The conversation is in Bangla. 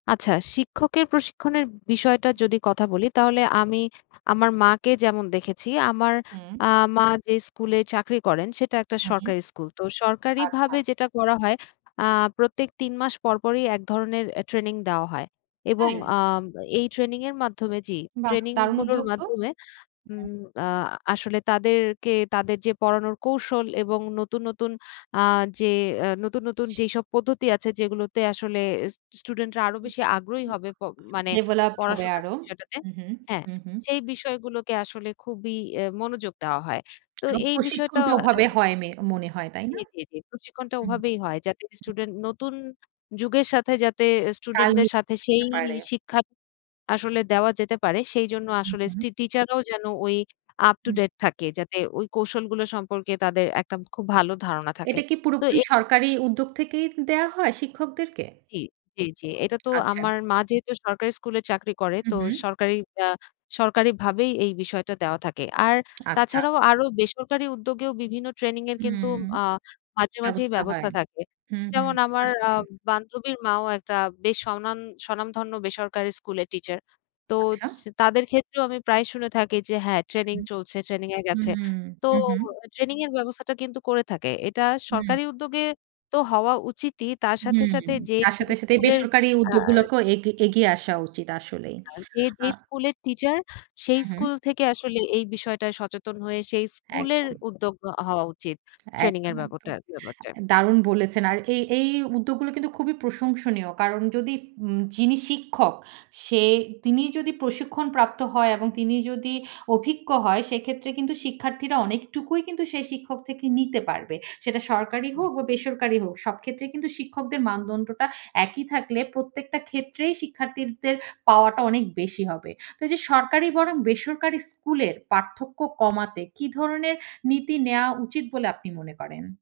আচ্ছা শিক্ষকের প্রশিক্ষণের বিষয়টা যদি কথা বলি তাহলে আমি আমার মাকে যেমন দেখেছি। আমার হুম। আ মা যে স্কুলে চাকরি করেন সেটা একটা হুম। সরকারি স্কুল। তো আচ্ছা। সরকারিভাবে যেটা করা হয় আ প্রত্যেক ৩ মাস পর পরই এক ধরনের অ্যা ট্রেনিং দেওয়া হয়। এবং তাই? আ এই ট্রেনিংয়ের মাধ্যমে জি, বাহ! দারুন ট্রেনিংগুলোর উদ্যোগ তো। মাধ্যমে হুম। উম আ আসলে তাদেরকে তাদের যে পড়ানোর কৌশল এবং নতুন, নতুন আ যে অ্যা নতুন, নতুন যেসব পদ্ধতি আছে যেগুলোতে আসলে স স্টুডেন্টরা আরও বেশি আগ্রহী হবে প মানে developed হবে পড়াশোনার আরো। বিষয়টাতে হু, হু, হ্যাঁ, হু, হু। সেই বিষয়গুলোকে আসলে খুবই এ মনোযোগ দেওয়া হয়। তো এবং এই প্রশিক্ষণ বিষয়টা তো অ্যা ওভাবে হয় মে মনে হয়, তাই জি, না? জি, জি প্রশিক্ষণটা উম ওভাবেই হয়। যাতে স্টুডেন্ট নতুন যুগের সাথে যাতে কাল স্টুডেন্টদের সাথে সেই [unintelligible] পারে। শিক্ষা আসলে দেওয়া যেতে পারে। সেইজন্য হু, আসলে হু। স্টি টিচার রাও যেন ওই up to হুম। date থাকে। যাতে ওই কৌশলগুলো সম্পর্কে তাদের একটা খুব ভালো ধারণা থাকে। এটা কি তো পুরোপুরি এই সরকারি উদ্যোগ থেকেই দেওয়া হয় শিক্ষকদেরকে? জি, জি, জি। এইটা তো আচ্ছা। আমার মা যেহেতু সরকারি স্কুলে চাকরি করে তো উহু। সরকারি অ্যা সরকারিভাবেই এই বিষয়টা দেওয়া থাকে। আর আচ্ছা। তাছাড়াও আরো বেসরকারি উদ্যোগেও বিভিন্ন ট্রেনিং এর কিন্তু হুম আ মাঝে, মাঝেই ব্যবস্থা হয়। ব্যবস্থা থাকে। হুম, হুম, যেমন হুম আমার আসলে। আম বান্ধবীর মাও একটা বেশ স্বনান স্বনামধন্য বেসরকারি স্কুলের টিচার। তো আচ্ছা। সি তাদের ক্ষেত্রেও আমি প্রায়ই শুনে থাকি যে হ্যাঁ, হু, ট্রেনিং চলছে, ট্রেনিং এ হু, গেছে। তো হু, হু। ট্রেনিং এর ব্যবস্থাটা কিন্তু করে থাকে। এটা হুম। সরকারি উদ্যোগে তো হওয়া উচিতই, তার সাথে, হুম। সাথে যে, তার যে সাথে, সাথে স্কুলের বেসরকারি আ উদ্যোগগুলোকেও এগ এগিয়ে আসা উচিত আসলেই। যে আ যেই স্কুলের টিচার সেই হু, হু। স্কুল থেকে আসলে এই বিষয়টায় সচেতন হয়ে সেই স্কুলের একদম। উদ্যোগ অ হওয়া উচিত। ট্রেনিং এর একদম, ব্যাবটা একদম। ব্যাপারটা। দারুণ বলেছেন! আর এই, এই উদ্যোগগুলো কিন্তু খুবই প্রশংসনীয় কারণ যদি উম যিনি শিক্ষক সে তিনি যদি প্রশিক্ষণপ্রাপ্ত হয় এবং তিনি যদি অভিজ্ঞ হয়, সেক্ষেত্রে কিন্তু শিক্ষার্থীরা অনেকটুকুই কিন্তু সেই শিক্ষক থেকে নিতে পারবে। সেটা সরকারি হুম। হোক বা বেসরকারি হোক, সব ক্ষেত্রে কিন্তু শিক্ষকদের মানদণ্ডটা একই থাকলে প্রত্যেকটা ক্ষেত্রেই শিক্ষার্থীদের পাওয়াটা অনেক বেশি হবে। তো এইযে সরকারি বনাম বেসরকারি স্কুলের পার্থক্য কমাতে কী ধরনের নীতি নেওয়া উচিত বলে আপনি মনে করেন?